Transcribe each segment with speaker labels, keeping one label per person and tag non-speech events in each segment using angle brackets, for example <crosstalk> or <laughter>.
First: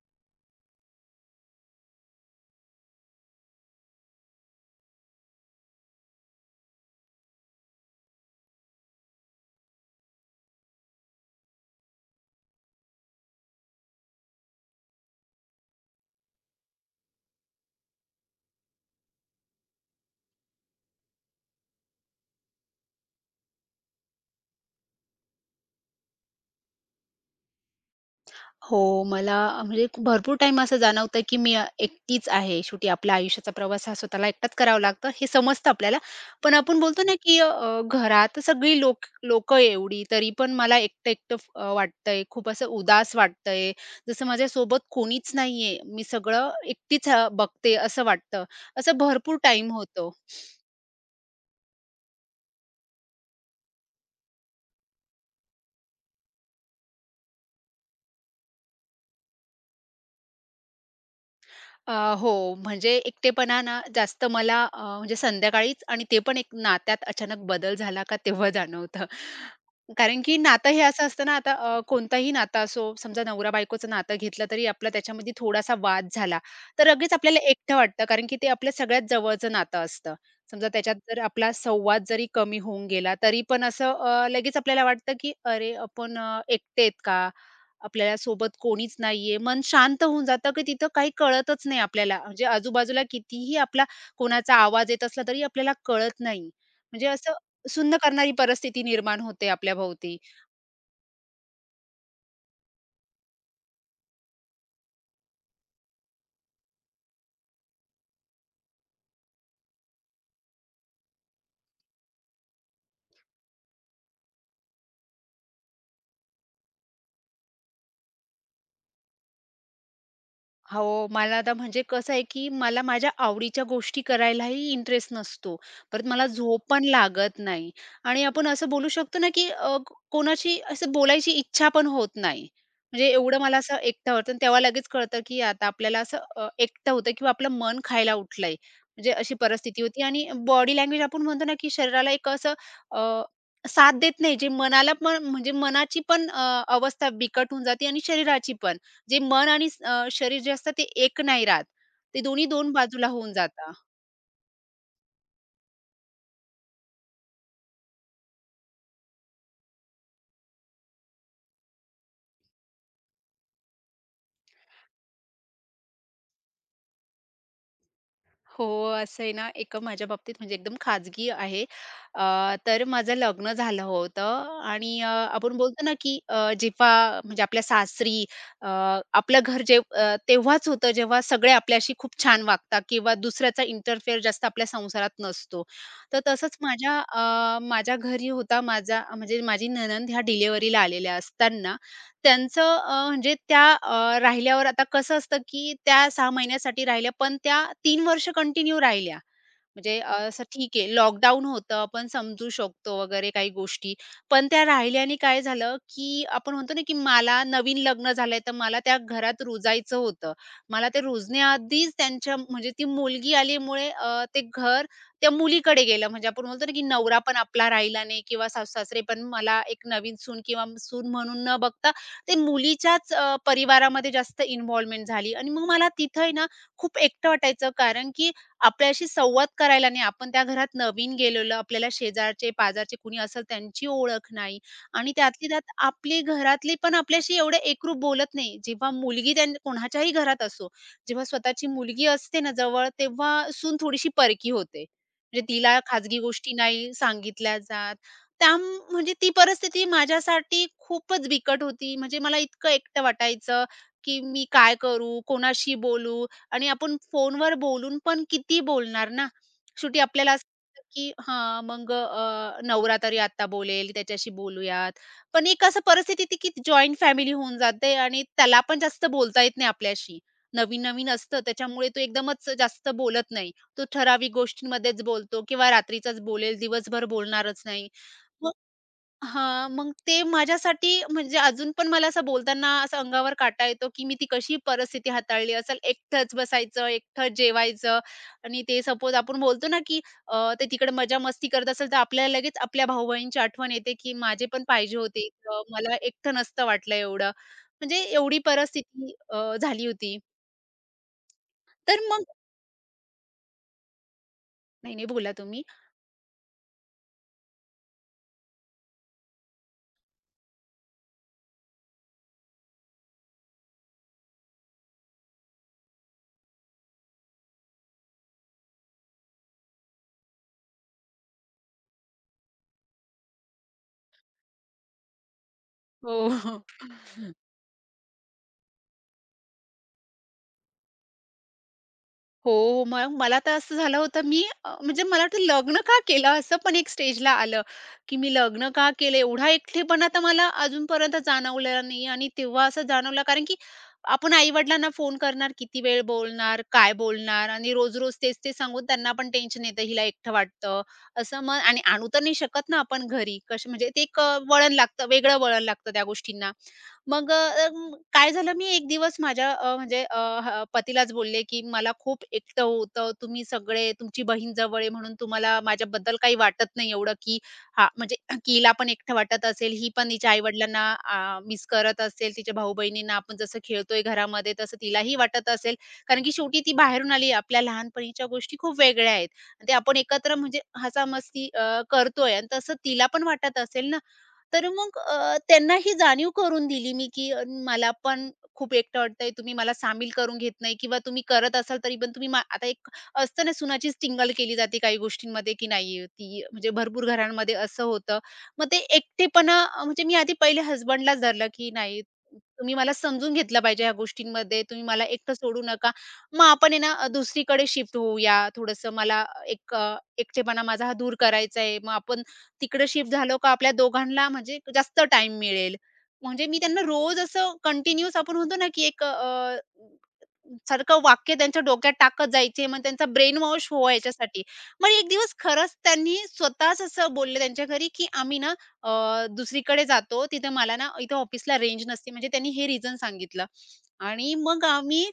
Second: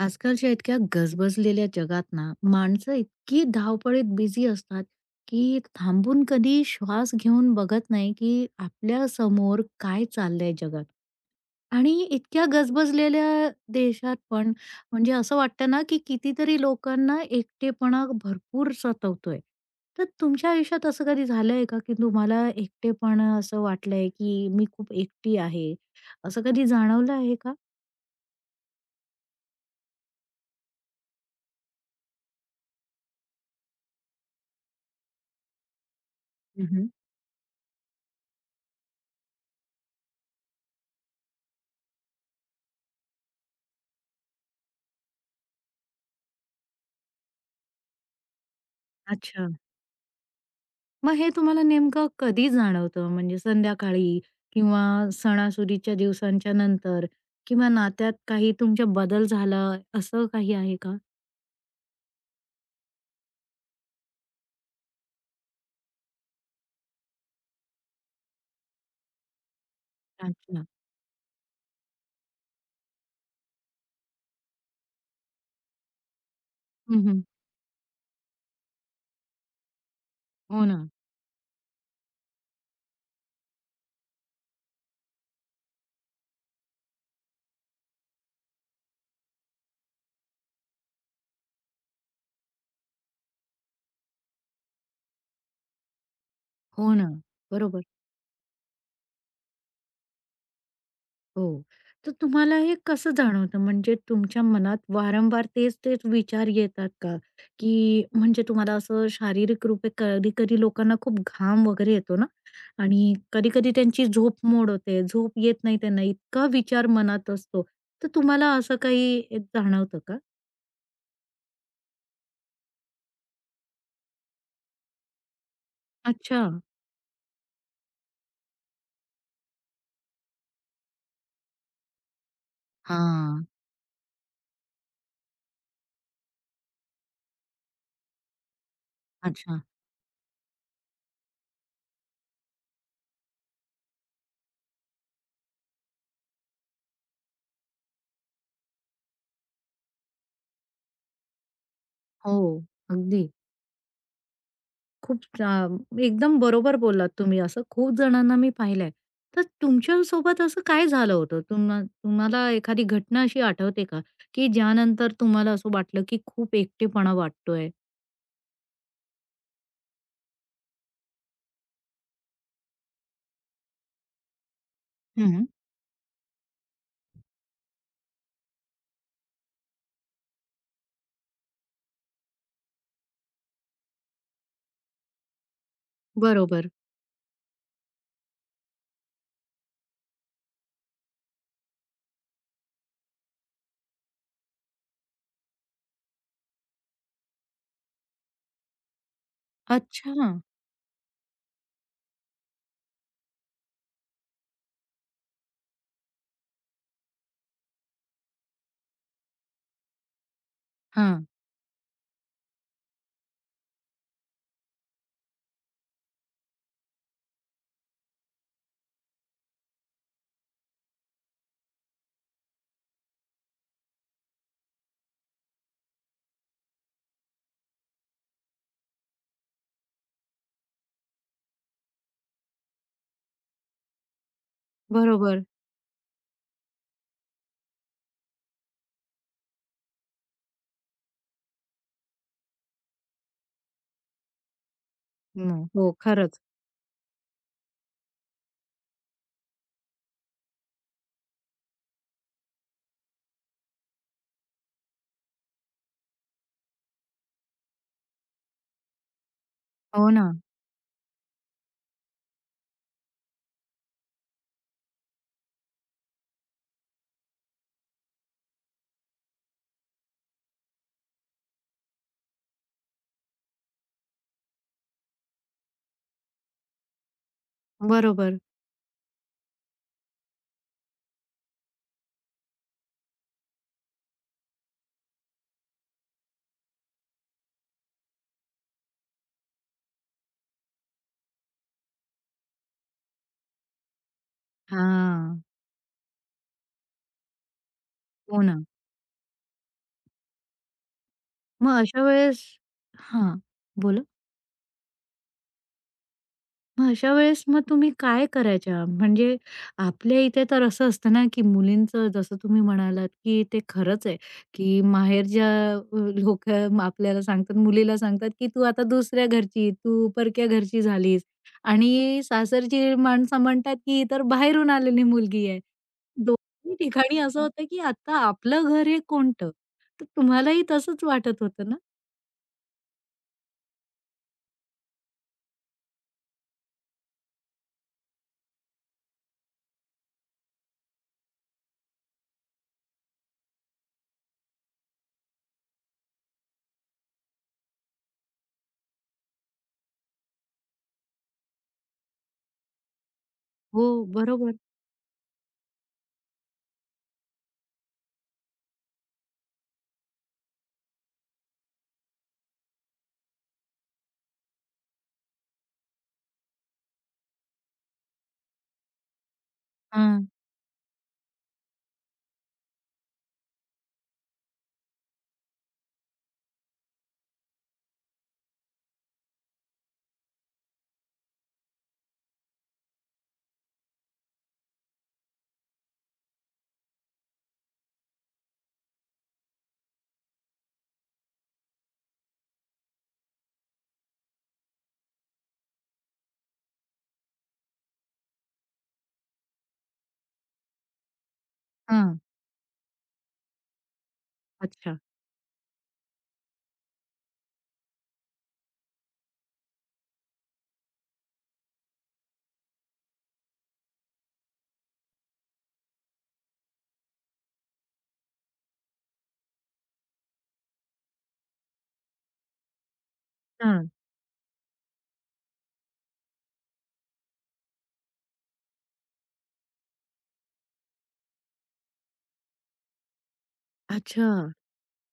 Speaker 1: आजकालच्या इतक्या गजबजलेल्या जगात ना, माणसं इतकी धावपळीत बिझी असतात, की थांबून कधी श्वास घेऊन बघत नाही, की आपल्या समोर काय चाललंय जगात. आणि इतक्या गजबजलेल्या देशात पण म्हणजे असं वाटतं ना, की कितीतरी लोकांना एकटेपणा भरपूर सतवतोय. तर तुमच्या आयुष्यात असं कधी झालंय का, की तुम्हाला एकटेपणा असं वाटलंय, की मी खूप एकटी आहे, असं कधी जाणवलं आहे का?
Speaker 2: हो, मला भरपूर टाईम असं जाणवतं, की मी एकटीच आहे. शेवटी आपल्या आयुष्याचा प्रवास हा स्वतःला एकटाच करावा लागतो, हे समजतं आपल्याला. पण आपण
Speaker 1: हं.
Speaker 2: बोलतो ना, की घरात सगळी लोकं एवढी, तरी पण मला एकटं-एकटं वाटतंय. खूप असं उदास वाटतंय. जसं माझ्यासोबत कोणीच नाहीये. मी सगळं एकटीच बघते असं वाटतं. असं भरपूर
Speaker 1: अच्छा.
Speaker 2: टाईम होतो.
Speaker 1: मग हे तुम्हाला नेमकं कधी जाणवतं? म्हणजे संध्याकाळी किंवा सणासुदीच्या दिवसांच्या नंतर किंवा नात्यात काही तुमच्या बदल झाला, असं काही आहे का?
Speaker 2: अ, हो, म्हणजे एकटेपणा ना जास्त मला म्हणजे संध्याकाळीच आणि ते पण एक नात्यात अचानक बदल झाला का तेव्हा जाणवतं. कारण की
Speaker 1: अच्छा.
Speaker 2: नातं हे असं असतं ना, आता कोणताही नातं असो, समजा नवरा-बायकोचं नातं घेतलं तरी आपला त्याच्यामध्ये थोडासा वाद झाला, तर
Speaker 1: हं,
Speaker 2: लगेच
Speaker 1: हं.
Speaker 2: आपल्याला एकटं वाटतं कारण की ते आपल्या सगळ्यात जवळचं नातं असतं.
Speaker 1: हो
Speaker 2: समजा
Speaker 1: ना.
Speaker 2: त्याच्यात जर आपला संवाद जरी कमी होऊन गेला, तरी पण असं लगेच आपल्याला वाटतं की "अरे, आपण एकटे आहेत का?" आपल्याला सोबत कोणीच नाहीये. मन शांत होऊन जातं, की तिथं काही कळतच नाही आपल्याला. म्हणजे आजूबाजूला कितीही आपला कोणाचा आवाज येत असला तरी आपल्याला कळत नाही.
Speaker 1: हो
Speaker 2: म्हणजे
Speaker 1: ना.
Speaker 2: असं
Speaker 1: बरोबर.
Speaker 2: सुन्न करणारी परिस्थिती निर्माण होते आपल्याभोवती.
Speaker 1: हो. तर तुम्हाला हे कसं जाणवतं? म्हणजे तुमच्या मनात वारंवार तेच-तेच विचार येतात का? की म्हणजे तुम्हाला असं शारीरिक रूपे कधी-कधी लोकांना खूप घाम वगैरे येतो ना आणि कधी-कधी त्यांची झोप मोड होते, झोप येत नाही त्यांना, इतका विचार मनात असतो. तर तुम्हाला असं काही जाणवतं का?
Speaker 2: हो, मला आता म्हणजे कसं आहे, की मला माझ्या आवडीच्या गोष्टी करायलाही इंटरेस्ट नसतो. परत मला
Speaker 1: अच्छा.
Speaker 2: झोप पण लागत नाही आणि आपण असं बोलू शकतो ना, की कोणाशी असं बोलायची इच्छा पण होत नाही. म्हणजे एवढं
Speaker 1: हां.
Speaker 2: मला असं एकटं होतं आणि तेव्हा लगेच कळतं, की आता आपल्याला असं एकटं होतं किंवा आपलं मन खायला उठलंय. म्हणजे अशी
Speaker 1: अच्छा.
Speaker 2: परिस्थिती होती आणि बॉडी लँग्वेज आपण म्हणतो ना, की शरीराला एक असं अ, साथ देत नाही. जे मनाला पण म्हणजे मनाची पण अवस्था बिकट होऊन जाते आणि शरीराची पण. जे मन आणि शरीर जे असतं ते एक नाही राहत. ते
Speaker 1: हो.
Speaker 2: दोन्ही दोन बाजूला
Speaker 1: अगदी.
Speaker 2: होऊन जातं.
Speaker 1: खूप छान. एकदम बरोबर बोललात तुम्ही. असं खूप जणांना मी पाहिलंय. तर तुमच्यासोबत असं काय झालं होतं? तुम्हाला एखादी घटना अशी आठवते का, की ज्यानंतर तुम्हाला असं वाटलं, की खूप एकटेपणा वाटतोय?
Speaker 2: हो, असं आहे ना, एक माझ्या बाबतीत म्हणजे एकदम खाजगी आहे. अ, तर माझं लग्न झालं होतं आणि
Speaker 1: हं.
Speaker 2: आपण बोलतो ना, की जेव्हा म्हणजे आपल्या सासरी अ, आपलं घर जे तेव्हाच होतं, जेव्हा सगळे आपल्याशी खूप छान वागतात किंवा दुसऱ्याचा इंटरफेअर जास्त आपल्या संसारात नसतो. तर तसंच
Speaker 1: बरोबर.
Speaker 2: माझ्या घरी होता माझा म्हणजे माझी नणंद ह्या डिलिव्हरीला आलेल्या असताना त्यांचं म्हणजे राहिल्यावर आता कसं असतं, की त्या 6 महिन्यासाठी राहिल्या, पण त्या 3 वर्ष कंटिन्यू राहिल्या. म्हणजे
Speaker 1: अच्छा.
Speaker 2: असं ठीक आहे, लॉकडाऊन होतं, आपण समजू शकतो वगैरे काही गोष्टी. पण त्या राहिल्याने काय झालं, की आपण म्हणतो ना, की मला नवीन लग्न झालंय, तर मला त्या घरात रुजायचं होतं. मला ते
Speaker 1: हां.
Speaker 2: रुजण्याआधीच त्यांच्या म्हणजे ती मुलगी आल्यामुळे ते घर त्या मुलीकडे गेलं. म्हणजे आपण बोलतो ना, की नवरा पण आपला राहिला नाही किंवा सासू-सासरे पण मला एक नवीन सून किंवा सून म्हणून न बघता, ते मुलीच्याच परिवारामध्ये जास्त इन्व्हॉल्वमेंट झाली आणि मग मला तिथं आहे ना, खूप एकटं वाटायचं. कारण की आपल्याशी संवाद करायला नाही. आपण त्या घरात नवीन गेलेलो, आपल्याला शेजारचे, पाजारचे कुणी असेल त्यांची ओळख नाही आणि
Speaker 1: बरोबर.
Speaker 2: त्यातली त्यात आपली घरातली पण आपल्याशी एवढे एकरूप बोलत नाही. जेव्हा मुलगी कोणाच्याही घरात असो, जेव्हा स्वतःची मुलगी असते ना जवळ, तेव्हा सून थोडीशी परकी होते. म्हणजे
Speaker 1: मग?
Speaker 2: तिला
Speaker 1: हो,
Speaker 2: खाजगी
Speaker 1: खरंच.
Speaker 2: गोष्टी नाही सांगितल्या जात. त्या म्हणजे ती परिस्थिती माझ्यासाठी खूपच बिकट होती. म्हणजे मला इतकं एकटं वाटायचं, की मी काय करू? कोणाशी बोलू? आणि आपण फोनवर बोलून पण किती बोलणार ना. शेवटी
Speaker 1: हो
Speaker 2: आपल्याला
Speaker 1: ना.
Speaker 2: असं वाटतं की हां, मग नवरा तरी आता बोलेल, त्याच्याशी बोलूयात. पण एक असं परिस्थिती येते की जॉइंट फॅमिली होऊन जाते आणि त्याला पण जास्त बोलता येत नाही आपल्याशी. नवीन-नवीन असतं त्याच्यामुळे तो एकदमच जास्त बोलत नाही. तो ठराविक गोष्टींमध्येच बोलतो किंवा रात्रीचाच बोलेल, दिवसभर बोलणारच नाही.
Speaker 1: बरोबर.
Speaker 2: हां, मग ते माझ्यासाठी म्हणजे अजून पण मला असं बोलताना असं अंगावर काटा येतो, की मी ती कशी परिस्थिती हाताळली असेल. एकटंच बसायचं, एकटं जेवायचं आणि ते सपोज आपण बोलतो ना, की ते तिकडे मजा-मस्ती करत असेल, तर आपल्याला लगेच आपल्या भाऊ-बहिणीची आठवण येते, की माझे पण पाहिजे होते
Speaker 1: हां.
Speaker 2: इथं. मला एकटं नसतं वाटलं एवढं. म्हणजे एवढी
Speaker 1: हो ना.
Speaker 2: परिस्थिती झाली होती.
Speaker 1: मग
Speaker 2: तर
Speaker 1: अशा
Speaker 2: मग
Speaker 1: वेळेस हां. बोला.
Speaker 2: नाही, नाही बोला तुम्ही.
Speaker 1: मग अशा वेळेस मग तुम्ही काय करायच्या? म्हणजे आपल्या इथे तर असं असतं ना, की मुलींचं जसं तुम्ही म्हणालात, की ते खरंच आहे, की माहेरच्या लोकं आपल्याला सांगतात, मुलीला सांगतात, की "तू आता दुसऱ्या घरची, तू परक्या घरची झालीस" आणि सासरची माणसं म्हणतात, की "ही तर बाहेरून आलेली मुलगी आहे."
Speaker 2: हो.
Speaker 1: दोन्ही ठिकाणी असं होतं, की आता आपलं घर हे कोणतं? तर तुम्हालाही तसंच वाटत होतं ना?
Speaker 2: हो, हो. मग मला तर असं झालं होतं मी म्हणजे मला वाटतं लग्न का केलं असं पण एक स्टेजला आलं, की मी लग्न का केलं एवढा एकटेपणा तर मला अजूनपर्यंत जाणवलेला नाही आणि तेव्हा असं जाणवलं कारण की आपण आई-वडिलांना फोन करणार, किती वेळ बोलणार, काय बोलणार आणि रोज-रोज तेच-तेच सांगून त्यांना पण टेन्शन येतं, हिला एकटं वाटतं. असं मग आणि आणू तर नाही शकत ना आपण घरी, कसं
Speaker 1: हो,
Speaker 2: म्हणजे ते एक
Speaker 1: बरोबर.
Speaker 2: वळण लागतं, वेगळं वळण लागतं त्या गोष्टींना. मग अ, काय झालं मी एक दिवस माझ्या अ, म्हणजे अ, ह- पतीलाच बोलले की मला खूप एकटं होतं तुम्ही सगळे तुमची बहीण जवळ आहे म्हणून तुम्हाला माझ्याबद्दल काही वाटत नाही एवढं की हा म्हणजे कीला पण एकटं वाटत असेल ही पण
Speaker 1: हां,
Speaker 2: तिच्या आई वडिलांना मिस करत असेल तिच्या भाऊ बहिणींना आपण जसं खेळतोय घरामध्ये तसं तिलाही वाटत असेल कारण की शेवटी ती बाहेरून आली आपल्या लहानपणीच्या गोष्टी खूप वेगळ्या आहेत ते आपण एकत्र म्हणजे हसा मस्ती करतोय आणि तसं तिला पण वाटत असेल ना. तर मग त्यांना ही जाणीव करून दिली मी, की मला पण खूप एकटं वाटतंय. तुम्ही मला सामील करून घेत नाही किंवा तुम्ही करत असाल तरी पण तुम्ही आता एक असतं ना, सुनाचीच टिंगल केली जाते काही गोष्टींमध्ये, की नाही ती म्हणजे भरपूर घरांमध्ये असं होतं. मग ते एकटेपणा म्हणजे मी आधी पहिले हसबंडलाच धरलं, की नाही
Speaker 1: हां.
Speaker 2: तुम्ही मला समजून घेतलं पाहिजे ह्या गोष्टींमध्ये. तुम्ही
Speaker 1: अच्छा.
Speaker 2: मला एकटं सोडू नका. मग आपण आहे ना दुसरीकडे शिफ्ट होऊया. थोडंसं मला एक एकटेपणा माझा हा दूर करायचा आहे. मग आपण तिकडे शिफ्ट झालो का आपल्या दोघांना म्हणजे जास्त टाइम मिळेल. म्हणजे मी त्यांना रोज असं कंटिन्यूअस आपण म्हणतो ना, की एक सारखं वाक्य त्यांच्या डोक्यात टाकत जायचे. मग त्यांचा ब्रेन वॉश
Speaker 1: हां.
Speaker 2: व्हायच्यासाठी. मग एक दिवस खरंच त्यांनी स्वतःच असं बोलले त्यांच्या घरी, की आम्ही ना अ, दुसरीकडे जातो. तिथे मला ना इथे ऑफिसला रेंज नसते. म्हणजे त्यांनी हे रिझन सांगितलं.
Speaker 1: अच्छा.
Speaker 2: आणि मग आम्ही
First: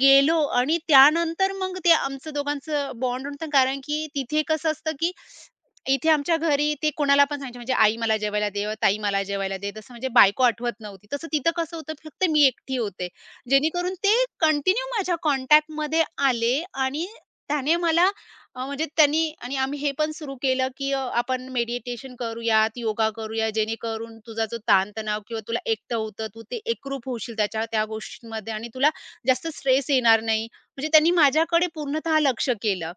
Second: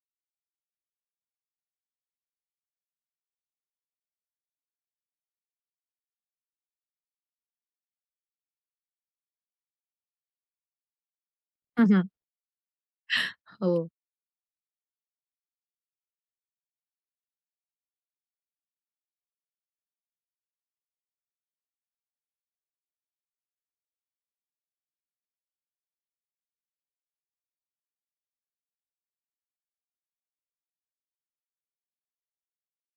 Speaker 2: गेलो आणि त्यानंतर मग ते आमचं दोघांचं बॉन्ड होतं. कारण की तिथे कसं असतं, की इथे आमच्या घरी ते कोणाला पण सांगायचे म्हणजे आई मला जेवायला दे, ताई मला जेवायला दे. तसं म्हणजे बायको आठवत नव्हती. तसं तिथं कसं होतं फक्त मी एकटी होते.
Speaker 1: हो,
Speaker 2: जेणेकरून ते कंटिन्यू माझ्या कॉन्टॅक्टमध्ये आले आणि त्याने मला म्हणजे त्यांनी आणि आम्ही हे पण सुरू केलं, की आपण मेडिटेशन करूयात, योगा करूया, जेणेकरून तुझा जो ताणतणाव किंवा तुला एकटं होतं, तू ते एकरूप होशील त्याच्या त्या गोष्टींमध्ये आणि तुला जास्त स्ट्रेस येणार नाही. म्हणजे त्यांनी माझ्याकडे पूर्णतः लक्ष केलं.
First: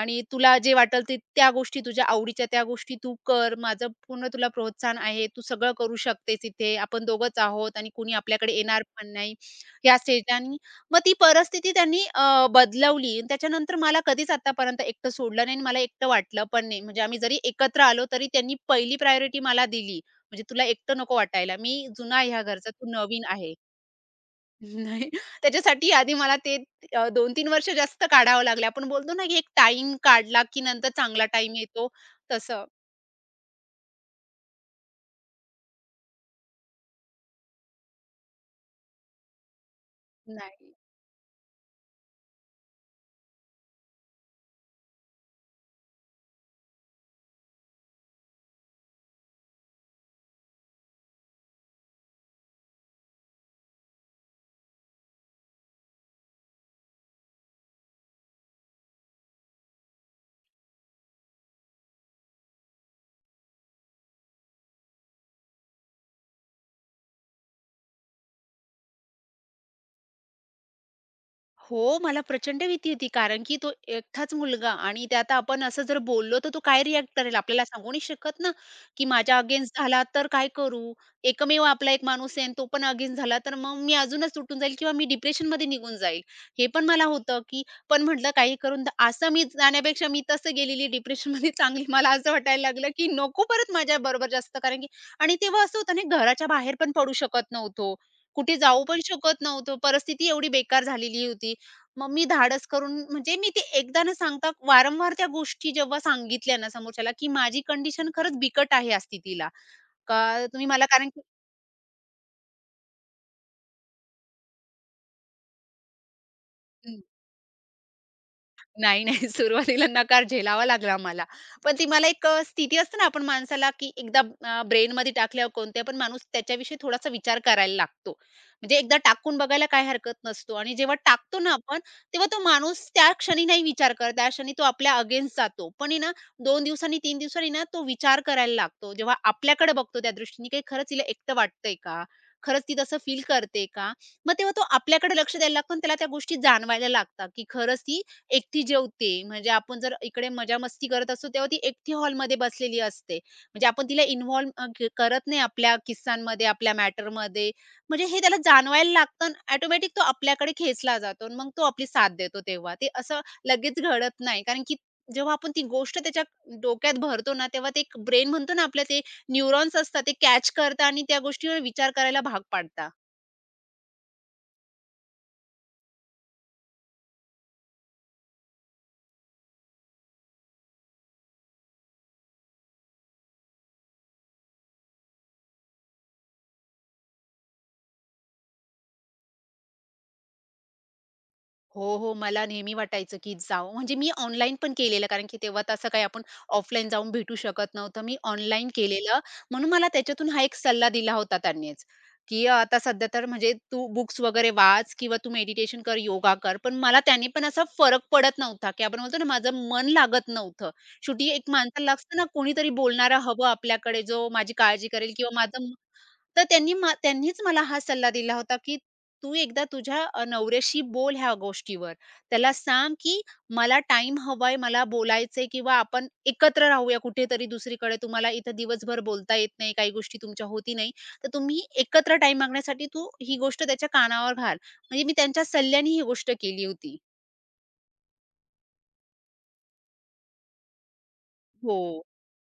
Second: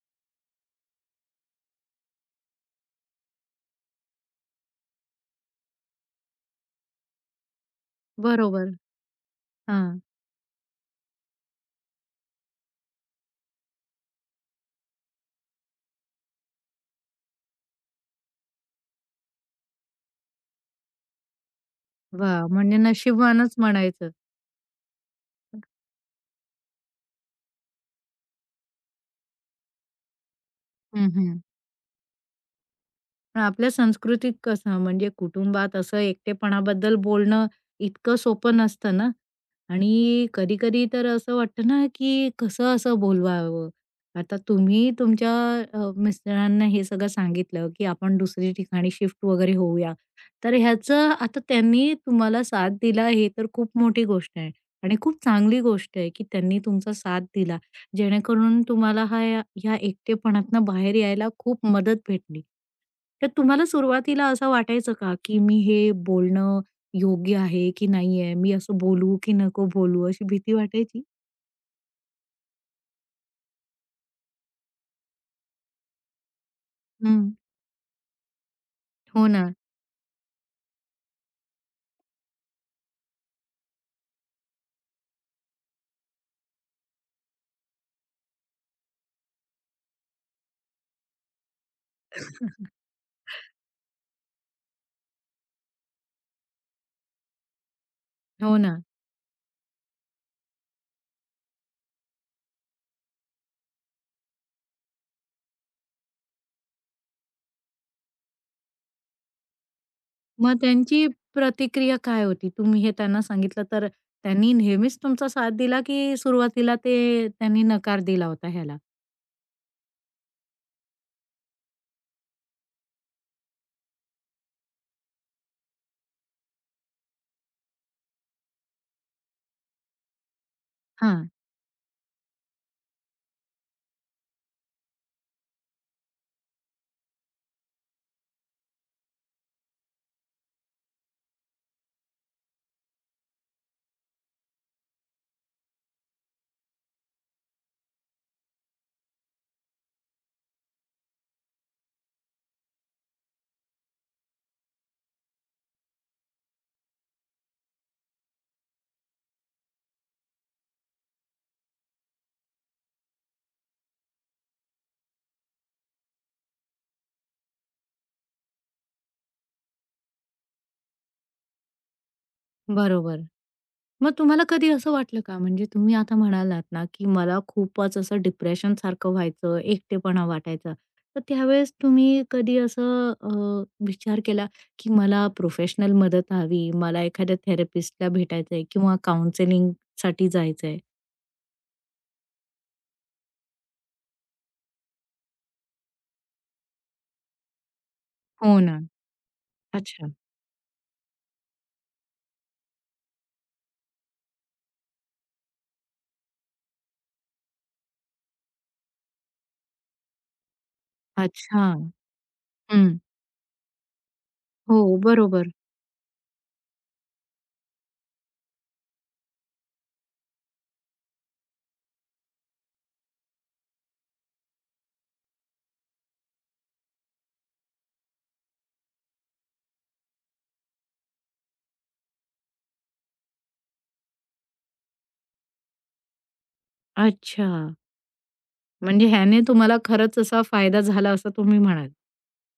Speaker 2: आणि तुला जे वाटेल ते त्या गोष्टी तुझ्या आवडीच्या त्या गोष्टी तू कर. माझं पूर्ण तुला प्रोत्साहन आहे. तू सगळं करू शकतेस इथे. आपण दोघंच आहोत आणि कुणी आपल्याकडे
Speaker 1: बरोबर.
Speaker 2: येणार पण नाही. या
Speaker 1: हां.
Speaker 2: स्टेजला आणि मग ती परिस्थिती त्यांनी बदलवली. आणि त्याच्यानंतर मला कधीच आतापर्यंत एकटं सोडलं नाही आणि मला एकटं वाटलं पण नाही. म्हणजे आम्ही जरी एकत्र आलो तरी त्यांनी पहिली प्रायोरिटी मला दिली. म्हणजे तुला एकटं नको वाटायला. मी जुना आहे ह्या
Speaker 1: वाह!
Speaker 2: घरचा,
Speaker 1: म्हणजे
Speaker 2: तू नवीन आहे.
Speaker 1: नशिबवानच म्हणायचं.
Speaker 2: नाही. त्याच्यासाठी आधी मला ते 2-3 वर्ष जास्त काढावं लागले. आपण बोलतो ना, की एक टाइम काढला, की नंतर
Speaker 1: हं,
Speaker 2: चांगला
Speaker 1: हं.
Speaker 2: टाइम येतो, तसं.
Speaker 1: पण आपल्या संस्कृतीत कसं म्हणजे कुटुंबात असं एकटेपणाबद्दल बोलणं इतकं सोपं नसतं ना. आणि
Speaker 2: नाही.
Speaker 1: कधी-कधी तर असं वाटतं ना, की कसं असं बोलवावं? आता तुम्ही तुमच्या मिस्टरांना हे सगळं सांगितलं, की आपण दुसरी ठिकाणी शिफ्ट वगैरे होऊया. तर ह्याचं आता त्यांनी तुम्हाला साथ दिला हे तर खूप मोठी गोष्ट आहे आणि खूप चांगली गोष्ट आहे, की त्यांनी तुमचा साथ दिला. जेणेकरून तुम्हाला हा या ह्या एकटेपणातनं बाहेर यायला खूप मदत भेटली. तर तुम्हाला सुरुवातीला असं वाटायचं का, की मी हे बोलणं योग्य आहे की नाहीये? मी असं बोलू की नको बोलू? अशी भीती वाटायची.
Speaker 2: हो, मला प्रचंड भीती होती. कारण की तो एकटाच मुलगा आणि त्यात आपण असं जर बोललो, तर तो काय रिएक्ट
Speaker 1: हं.
Speaker 2: करेल? आपल्याला सांगू नाही शकत ना, की
Speaker 1: हो
Speaker 2: माझ्या
Speaker 1: ना,
Speaker 2: अगेन्स्ट झाला तर काय करू? एकमेव आपला एक माणूस आहे आणि तो पण अगेन्स्ट झाला, तर मग मी अजूनच तुटून जाईल किंवा मी डिप्रेशनमध्ये निघून जाईल. हे पण मला होतं, की पण म्हटलं काही करून असं मी जाण्यापेक्षा मी तसं गेलेली डिप्रेशनमध्ये चांगली. मला असं वाटायला लागलं, की नको परत माझ्याबरोबर जास्त कारण की आणि तेव्हा असं होतं ना, घराच्या बाहेर पण पडू शकत नव्हतो. कुठे
Speaker 1: हो ना.
Speaker 2: जाऊ पण शकत नव्हतो. परिस्थिती एवढी बेकार झालेली होती. मग मी धाडस करून म्हणजे मी ते एकदा न सांगता वारंवार त्या गोष्टी जेव्हा सांगितल्या ना समोरच्याला, की माझी कंडिशन खरंच बिकट आहे या स्थितीला. का
Speaker 1: मग
Speaker 2: तुम्ही मला
Speaker 1: त्यांची
Speaker 2: कारण की
Speaker 1: प्रतिक्रिया काय होती? तुम्ही हे त्यांना सांगितलं तर त्यांनी नेहमीच तुमचा साथ दिला की सुरुवातीला ते त्यांनी नकार दिला होता ह्याला?
Speaker 2: नाही, नाही. <laughs> सुरुवातीला नकार झेलावा लागला मला. पण ती मला एक स्थिती असते ना, आपण माणसाला की एकदा ब्रेनमध्ये टाकल्यावर कोणता पण माणूस त्याच्याविषयी थोडासा विचार करायला लागतो. म्हणजे एकदा टाकून बघायला काही हरकत नसतो आणि जेव्हा
Speaker 1: हां,
Speaker 2: टाकतो ना आपण, तेव्हा तो माणूस त्या क्षणी नाही विचार करत, त्या क्षणी तो आपल्या अगेन्स्ट जातो. पण आहे ना, 2 दिवसांनी, 3 दिवसांनी ना, तो विचार करायला लागतो. जेव्हा आपल्याकडे बघतो त्या दृष्टीने, की खरंच हिला एकटं वाटतंय का? खरंच ती तसं फील करते का? मग तेव्हा तो आपल्याकडे लक्ष द्यायला लागतो आणि त्याला त्या गोष्टी जाणवायला लागतात, की खरंच ती एकटी जेवते. म्हणजे आपण जर इकडे मजा-मस्ती करत असतो, तेव्हा ती एकटी हॉलमध्ये बसलेली असते. म्हणजे आपण तिला इन्व्हॉल्व अ, क करत नाही आपल्या किस्सांमध्ये, आपल्या मॅटरमध्ये. म्हणजे हे त्याला जाणवायला लागतं ऑटोमॅटिक तो आपल्याकडे खेचला जातो अन् मग तो आपली साथ देतो तेव्हा. ते असं लगेच घडत नाही. कारण की जेव्हा आपण ती गोष्ट त्याच्या डोक्यात भरतो ना, तेव्हा ते एक ब्रेन म्हणतो ना आपलं, ते न्यूरॉन्स असतात, ते कॅच करतात आणि त्या गोष्टीवर विचार करायला भाग पाडतात.
Speaker 1: बरोबर. मग तुम्हाला कधी असं वाटलं का? म्हणजे तुम्ही आता म्हणालात ना, की मला खूपच असं डिप्रेशनसारखं व्हायचं, एकटेपणा वाटायचा. तर त्यावेळेस तुम्ही कधी असं विचार केला, की मला प्रोफेशनल मदत हवी, मला एखाद्या थेरपिस्टला भेटायचंय किंवा काउंसलिंगसाठी जायचंय?
Speaker 2: हो, हो. मला नेहमी वाटायचं की जावं. म्हणजे मी ऑनलाईन पण केलेलं, कारण की तेव्हा तसं काही आपण ऑफलाईन जाऊन भेटू शकत नव्हतं. मी
Speaker 1: हो
Speaker 2: ऑनलाईन
Speaker 1: ना.
Speaker 2: केलेलं. म्हणून मला
Speaker 1: अच्छा.
Speaker 2: त्याच्यातून हा एक सल्ला दिला होता त्यांनीच, की आता सध्या तर म्हणजे तू बुक्स वगैरे वाच किंवा तू मेडिटेशन कर, योगा कर. पण मला त्याने पण असा फरक पडत नव्हता, की आपण बोलतो ना, माझं मन लागत नव्हतं. शेवटी एक
Speaker 1: अच्छा.
Speaker 2: माणसाला लागतं ना, कोणीतरी
Speaker 1: हं.
Speaker 2: बोलणारा हवं आपल्याकडे, जो माझी
Speaker 1: हो,
Speaker 2: काळजी करेल किंवा
Speaker 1: बरोबर.
Speaker 2: माझं तर त्यांनी त्यांनीच मला हा सल्ला दिला होता, की तू एकदा तुझ्या नवऱ्याशी बोल ह्या गोष्टीवर. त्याला सांग, की मला टाईम हवाय, मला बोलायचंय किंवा आपण एकत्र राहूया कुठेतरी दुसरीकडे. तुम्हाला इथं दिवसभर बोलता येत नाही, काही गोष्टी तुमच्या होती नाही. तर तुम्ही एकत्र टाईम मागण्यासाठी तू ही गोष्ट त्याच्या कानावर घाल. म्हणजे मी त्यांच्या सल्ल्याने ही गोष्ट केली होती.
Speaker 1: अच्छा. म्हणजे ह्याने तुम्हाला खरंच असा फायदा झाला असं तुम्ही
Speaker 2: हो.
Speaker 1: म्हणाल.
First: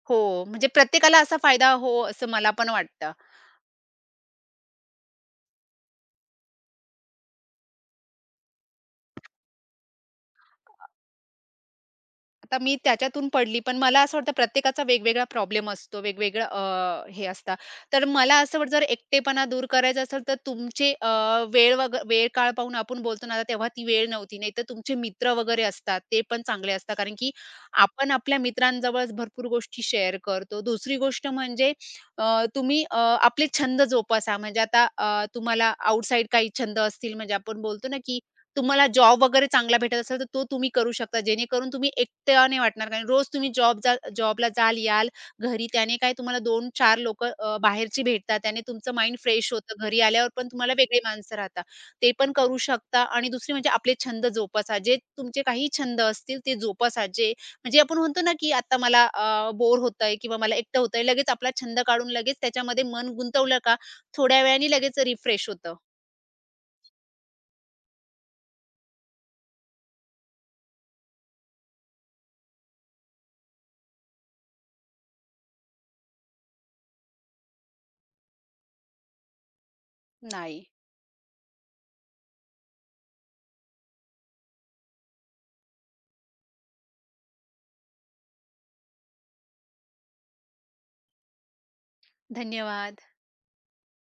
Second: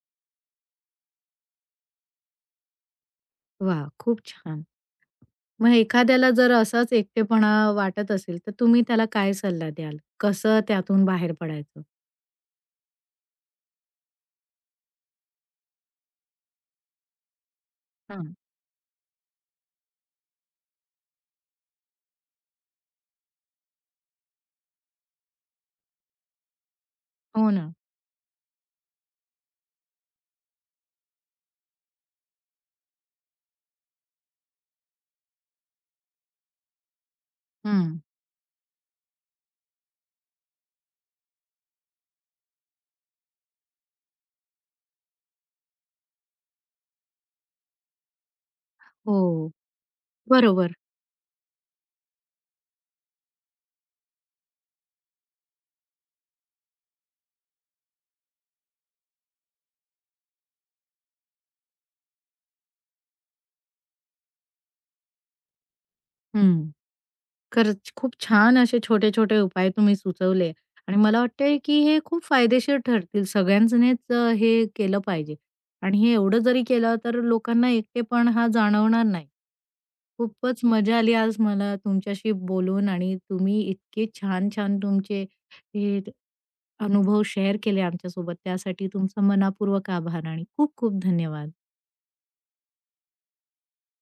Speaker 2: हो. म्हणजे प्रत्येकाला असा फायदा हो, असं मला पण वाटतं.
Speaker 1: वाह! खूप छान. मग एखाद्याला जर असाच एकटेपणा वाटत असेल, तर तुम्ही त्याला काय सल्ला द्याल? कसं त्यातून बाहेर पडायचं?
Speaker 2: आता मी त्याच्यातून पडली, पण मला असं वाटतं प्रत्येकाचा वेगवेगळा प्रॉब्लेम असतो, वेगवेगळं हे असतं. तर
Speaker 1: हं.
Speaker 2: मला असं वाटतं जर एकटेपणा दूर करायचा असेल, तर तुमचे अ, वेळ वग वेळ काळ पाहून आपण बोलतो ना, आता तेव्हा ती वेळ नव्हती. नाहीतर तुमचे मित्र वगैरे असतात, ते पण चांगले असतात. कारण की
Speaker 1: हो ना.
Speaker 2: आपण आपल्या मित्रांजवळ भरपूर गोष्टी शेअर करतो. दुसरी गोष्ट म्हणजे अ, तुम्ही आपले छंद जोपासा. म्हणजे आता तुम्हाला आउटसाइड काही छंद असतील, म्हणजे आपण बोलतो ना,
Speaker 1: हं.
Speaker 2: की तुम्हाला जॉब वगैरे चांगला भेटत असेल, तर तो तुम्ही करू शकता. जेणेकरून तुम्ही एकट्या नाही वाटणार. कारण रोज तुम्ही जॉबला जाल, याल घरी. त्याने काय तुम्हाला 2-4 लोकं बाहेरची भेटतात. त्याने तुमचं माइंड फ्रेश
Speaker 1: हो,
Speaker 2: होतं. घरी आल्यावर पण
Speaker 1: बरोबर.
Speaker 2: तुम्हाला वेगळी माणसं राहतात. ते पण करू शकता आणि दुसरी म्हणजे आपले छंद जोपासा. जे तुमचे काही छंद असतील ते जोपासा. जे म्हणजे आपण म्हणतो ना, की आता मला बोर होतंय किंवा मला एकटं होतंय. लगेच आपला छंद काढून लगेच त्याच्यामध्ये मन गुंतवलं का, थोड्या वेळाने लगेच रिफ्रेश होतं.
Speaker 1: हं. खरंच खूप छान असे छोटे-छोटे उपाय तुम्ही सुचवले आणि मला वाटतंय की हे खूप फायदेशीर ठरतील. सगळ्यांनीच हे केलं पाहिजे आणि हे एवढं जरी केलं तर लोकांना एकटेपण हा जाणवणार नाही. खूपच
Speaker 2: नाही.
Speaker 1: मजा आली आज मला तुमच्याशी बोलून आणि तुम्ही इतके छान-छान तुमचे हे अनुभव शेअर केले आमच्यासोबत. त्यासाठी तुमचा मनःपूर्वक आभार आणि खूप खूप धन्यवाद.
Speaker 2: धन्यवाद.